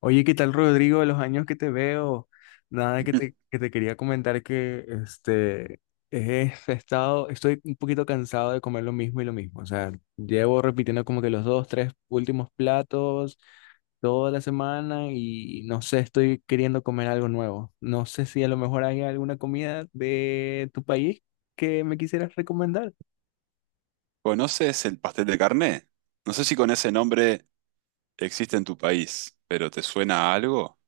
Oye, ¿qué tal, Rodrigo? De los años que te veo, nada que te quería comentar he estoy un poquito cansado de comer lo mismo y lo mismo. O sea, llevo repitiendo como que los dos, tres últimos platos toda la semana y no sé, estoy queriendo comer algo nuevo. No sé si a lo mejor hay alguna comida de tu país que me quisieras recomendar. ¿Conoces el pastel de carne? No sé si con ese nombre existe en tu país, pero ¿te suena a algo?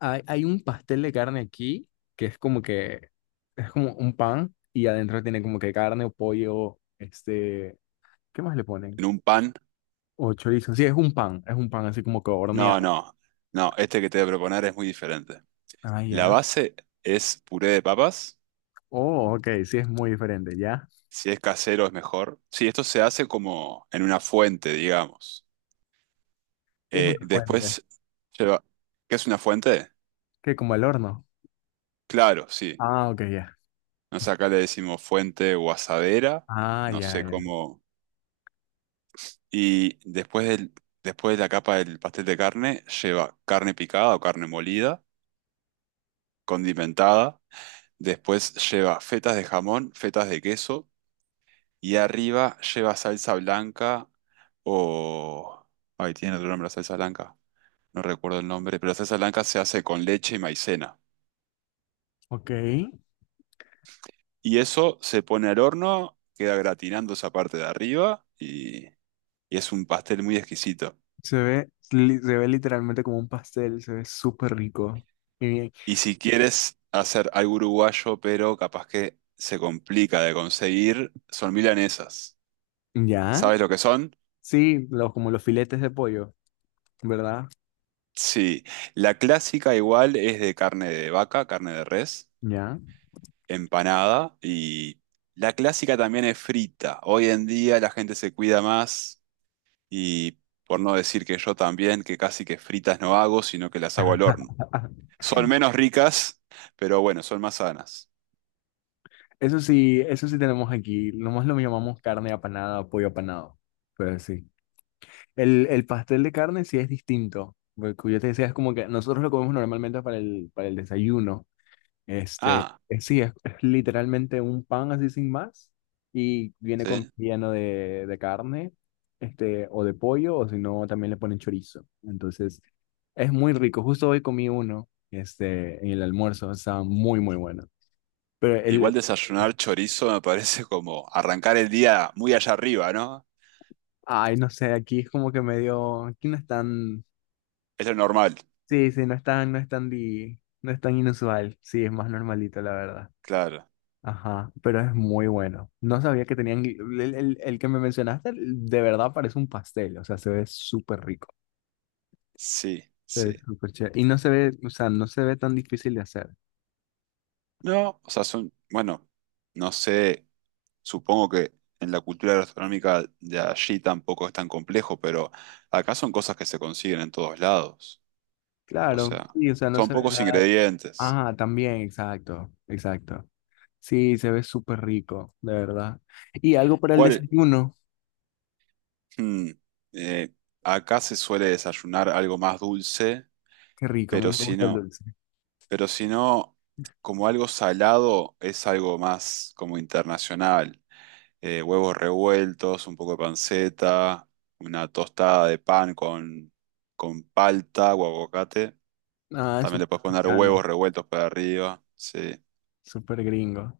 Hay un pastel de carne aquí que es como un pan y adentro tiene como que carne o pollo, ¿qué más le ponen? ¿En un pan? O chorizo. Sí, es un pan así como que No, horneado. no, no, este que te voy a proponer es muy diferente. Ah, La ya. base es puré de papas, Oh, ok, sí es muy diferente, ¿ya? si es casero es mejor. Sí, esto se hace como en una fuente, digamos. ¿Qué es un Eh, fuente? después lleva... ¿Qué es una fuente? ¿Qué como el horno? Claro, sí. Ah, ok, ya. Nos acá le decimos fuente o asadera, Ah, no ya, sé ya. cómo... Y después del, Después de la capa del pastel de carne, lleva carne picada o carne molida, condimentada. Después lleva fetas de jamón, fetas de queso. Y arriba lleva salsa blanca o... Ay, tiene otro nombre la salsa blanca. No recuerdo el nombre, pero la salsa blanca se hace con leche y maicena. Ok. Y eso se pone al horno, queda gratinando esa parte de arriba y es un pastel muy exquisito. Se ve, se ve literalmente como un pastel, se ve súper rico. Y- Y si quieres hacer algo uruguayo, pero capaz que se complica de conseguir, son milanesas. ¿Ya? ¿Sabes lo que son? Sí, los, como los filetes de pollo, ¿verdad? Sí. La clásica igual es de carne de vaca, carne de res, ¿Ya? empanada y la clásica también es frita. Hoy en día la gente se cuida más y por no decir que yo también, que casi que fritas no hago, sino que las hago al horno. Son menos ricas, pero bueno, son más sanas. Eso sí tenemos aquí. Nomás lo llamamos carne apanada, pollo apanado. Pero sí. El pastel de carne sí es distinto. Porque como yo te decía, es como que nosotros lo comemos normalmente para para el desayuno. Ah, Sí, es literalmente un pan así sin más. Y viene con sí. relleno de carne, este, o de pollo, o si no, también le ponen chorizo. Entonces, es muy rico. Justo hoy comí uno, en el almuerzo. Estaba muy, muy bueno. Pero el, Igual desayunar chorizo me parece como arrancar el día muy allá arriba, ¿no? ay, no sé, aquí es como que medio, aquí no es tan, Es lo normal, sí, sí, no es tan, no es tan inusual, sí, es más normalito, la verdad. claro. Ajá, pero es muy bueno. No sabía que tenían, el que me mencionaste, de verdad parece un pastel, o sea, se ve súper rico, Sí, se sí. ve súper chévere. Y no se ve, o sea, no se ve tan difícil de hacer. No, o sea, son, bueno, no sé, supongo que en la cultura gastronómica de allí tampoco es tan complejo, pero acá son cosas que se consiguen en todos lados. O Claro, sea, sí, o sea, no son se ve pocos nada. ingredientes. Ah, también, exacto, exacto. Sí, se ve súper rico, de verdad. Y algo para el ¿Cuál? desayuno, Hmm, eh, Acá se suele desayunar algo más dulce, qué rico, a mí pero me si gusta el no. dulce. Pero si no, como algo salado, es algo más como internacional. Huevos revueltos, un poco de panceta, una tostada de pan con palta o aguacate. Ah, es También le súper puedes poner mexicano, huevos revueltos para arriba. Sí. súper gringo.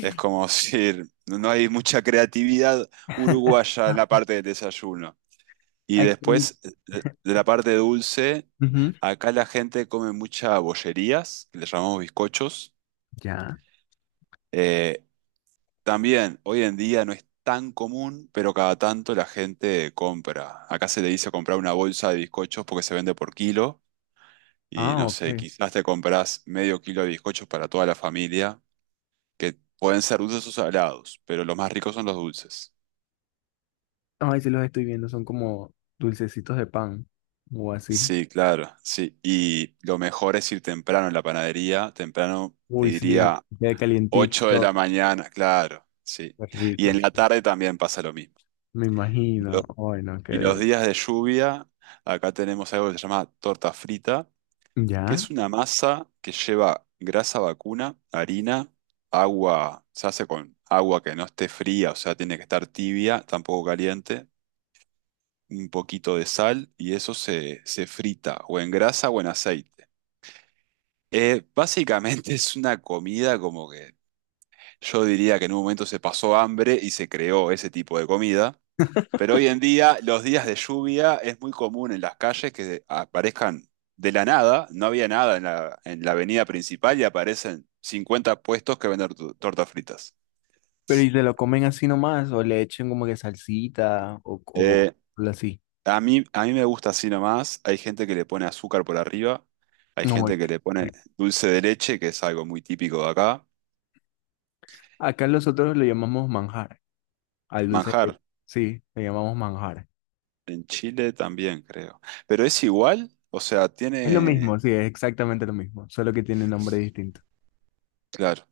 Es como decir, no hay mucha creatividad uruguaya en la Ah, parte del desayuno. Y aquí. después, de la parte dulce, Ujú, acá la gente come mucha bollerías, que le llamamos bizcochos. ya. Eh, También, hoy en día no es tan común, pero cada tanto la gente compra. Acá se le dice comprar una bolsa de bizcochos porque se vende por kilo y Ah, no ok. sé, quizás te compras medio kilo de bizcochos para toda la familia, que pueden ser dulces o salados, pero los más ricos son los dulces. Ay, sí los estoy viendo, son como dulcecitos de pan o así. Sí, claro, sí. Y lo mejor es ir temprano en la panadería, temprano te Uy, sí, diría queda 8 de calientito, la mañana, claro, sí. qué Y rico. en la tarde también pasa lo mismo. Me imagino. Ay, no, Y que. los días de lluvia, acá tenemos algo que se llama torta frita, que Ya. es una masa que lleva grasa vacuna, harina, agua, se hace con agua que no esté fría, o sea, tiene que estar tibia, tampoco caliente, un poquito de sal y eso se frita o en grasa o en aceite. Básicamente es una comida como que yo diría que en un momento se pasó hambre y se creó ese tipo de comida. Pero hoy en día, los días de lluvia es muy común en las calles que aparezcan de la nada, no había nada en la avenida principal y aparecen 50 puestos que venden tortas fritas. Pero ¿y te lo comen así nomás o le echen como que salsita Eh, o así? A mí me gusta así nomás. Hay gente que le pone azúcar por arriba, hay No, ay, gente que qué le pone rico. dulce de leche, que es algo muy típico de acá. Acá nosotros lo llamamos manjar. Al leche, Manjar, sí, le llamamos manjar. en Chile también, creo. Pero es igual, o sea, Es lo mismo, tiene, sí, es exactamente lo mismo, solo que tiene nombre distinto. claro,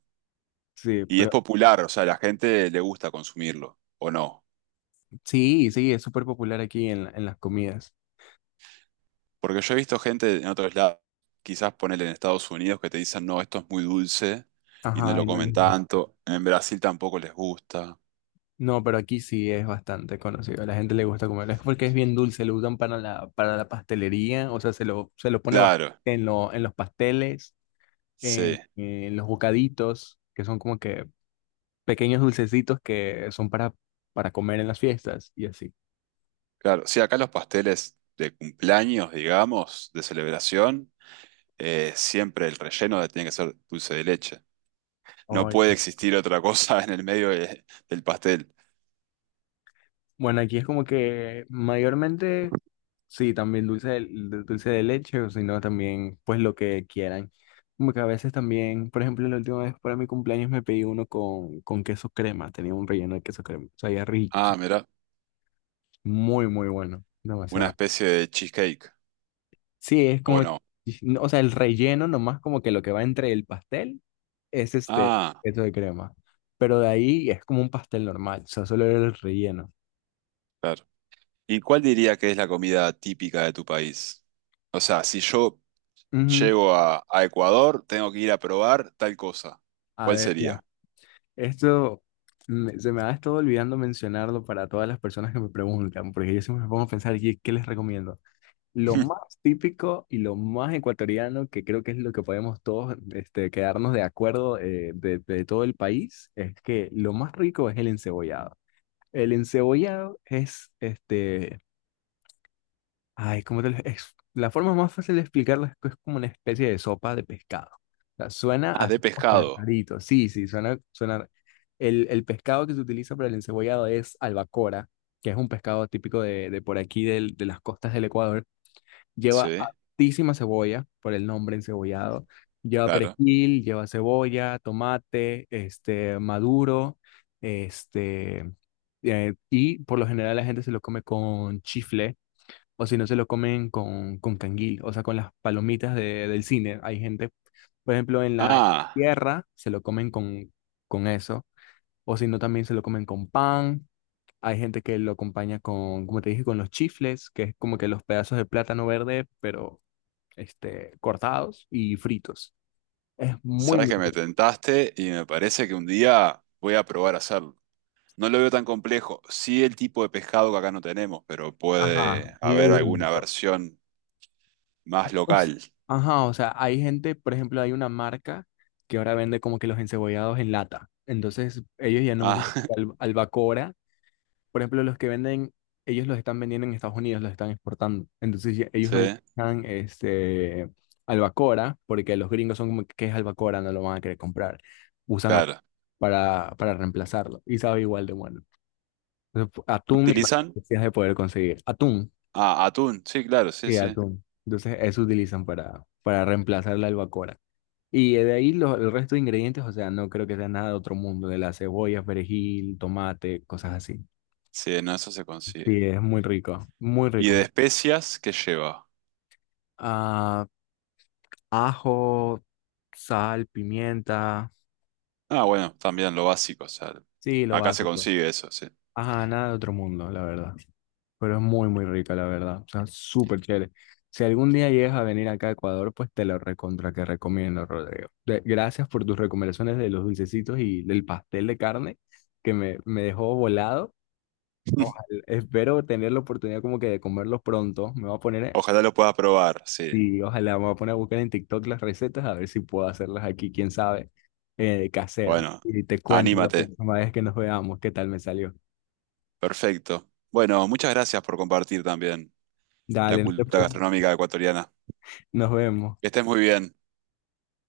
Sí, y es pero popular, o sea, a la gente le gusta consumirlo, ¿o no? sí, sí, es súper popular aquí en las comidas. Porque yo he visto gente en otros lados, quizás ponele en Estados Unidos, que te dicen, no, esto es muy dulce y no Ajá, lo y no comen les gusta. tanto. En Brasil tampoco les gusta. No, pero aquí sí es bastante conocido. A la gente le gusta comerlo. Es porque es bien dulce, lo usan para para la pastelería, o sea, se lo pone Claro, en los pasteles, sí, en los bocaditos, que son como que pequeños dulcecitos que son para comer en las fiestas y así. claro. Sí, acá los pasteles de cumpleaños, digamos, de celebración, siempre el relleno tiene que ser dulce de leche. No puede existir otra cosa en el medio del pastel. Bueno, aquí es como que mayormente, sí, también dulce dulce de leche, o si no, también pues lo que quieran. Como que a veces también, por ejemplo, la última vez para mi cumpleaños me pedí uno con queso crema, tenía un relleno de queso crema, sabía rico, Ah, mira, muy, muy bueno, una demasiado. especie de cheesecake, Sí, es ¿o como, no? no, o sea, el relleno nomás como que lo que va entre el pastel es Ah, queso de crema, pero de ahí es como un pastel normal, o sea, solo era el relleno. claro. ¿Y cuál diría que es la comida típica de tu país? O sea, si yo Ujú. llego a Ecuador, tengo que ir a probar tal cosa. A ¿Cuál ver, ya. sería? Esto se me ha estado olvidando mencionarlo para todas las personas que me preguntan, porque yo siempre me pongo a pensar, "¿Y qué les recomiendo?". Lo más típico y lo más ecuatoriano, que creo que es lo que podemos todos quedarnos de acuerdo de todo el país, es que lo más rico es el encebollado. El encebollado es ay, como te lo la forma más fácil de explicarla es que es como una especie de sopa de pescado. O sea, suena Ah, de así como que pescado. rarito. Sí, sí, suena, suena. El pescado que se utiliza para el encebollado es albacora, que es un pescado típico de por aquí, de las costas del Ecuador. Sí, Lleva altísima cebolla, por el nombre encebollado. Lleva claro. perejil, lleva cebolla, tomate, este, maduro, este, y por lo general la gente se lo come con chifle o si no se lo comen con canguil, o sea, con las palomitas del cine. Hay gente, por ejemplo, en la Ah, tierra se lo comen con eso, o si no también se lo comen con pan. Hay gente que lo acompaña con, como te dije, con los chifles, que es como que los pedazos de plátano verde, pero cortados y fritos. Es muy, sabes muy que me rico. tentaste y me parece que un día voy a probar a hacerlo. No lo veo tan complejo. Sí, el tipo de pescado que acá no tenemos, pero Ajá, puede es lo haber alguna único. versión más O s- local. Ajá, o sea, hay gente, por ejemplo, hay una marca que ahora vende como que los encebollados en lata. Entonces, ellos ya no Ah, usan albacora. Por ejemplo, los que venden, ellos los están vendiendo en Estados Unidos, los están exportando. Entonces, ellos no sí, usan albacora porque los gringos son como que "¿Qué es albacora?", no lo van a querer comprar. Usan atún claro. Para reemplazarlo y sabe igual de bueno. Entonces, ¿Qué atún, me imagino utilizan? que sí has de poder conseguir. Atún, Ah, atún. Sí, claro, sí, sí, sí. atún. Entonces, eso utilizan para reemplazar la albacora. Y de ahí el resto de ingredientes, o sea, no creo que sea nada de otro mundo, de la cebolla, perejil, tomate, cosas así. Sí, no, eso se consigue. Sí, es muy rico, muy ¿Y de rico. especias qué lleva? Ah, ajo, sal, pimienta, Ah, bueno, también lo básico, o sea, sí, lo acá se básico. consigue eso, sí. Ajá, nada de otro mundo, la verdad. Pero es muy, muy rica, la verdad. O sea, súper chévere. Si algún día llegas a venir acá a Ecuador, pues te lo recontra que recomiendo, Rodrigo. De- gracias por tus recomendaciones de los dulcecitos y del pastel de carne, que me dejó volado. Ojalá, espero tener la oportunidad como que de comerlos pronto. Me voy a poner, Ojalá lo puedas probar, sí. sí, ojalá me voy a poner a buscar en TikTok las recetas a ver si puedo hacerlas aquí, quién sabe, casero. Bueno, Y te cuento la anímate. próxima vez que nos veamos qué tal me salió. Perfecto. Bueno, muchas gracias por compartir también la Dale, no te cultura preocupes. gastronómica ecuatoriana. Nos vemos. Que estés muy bien.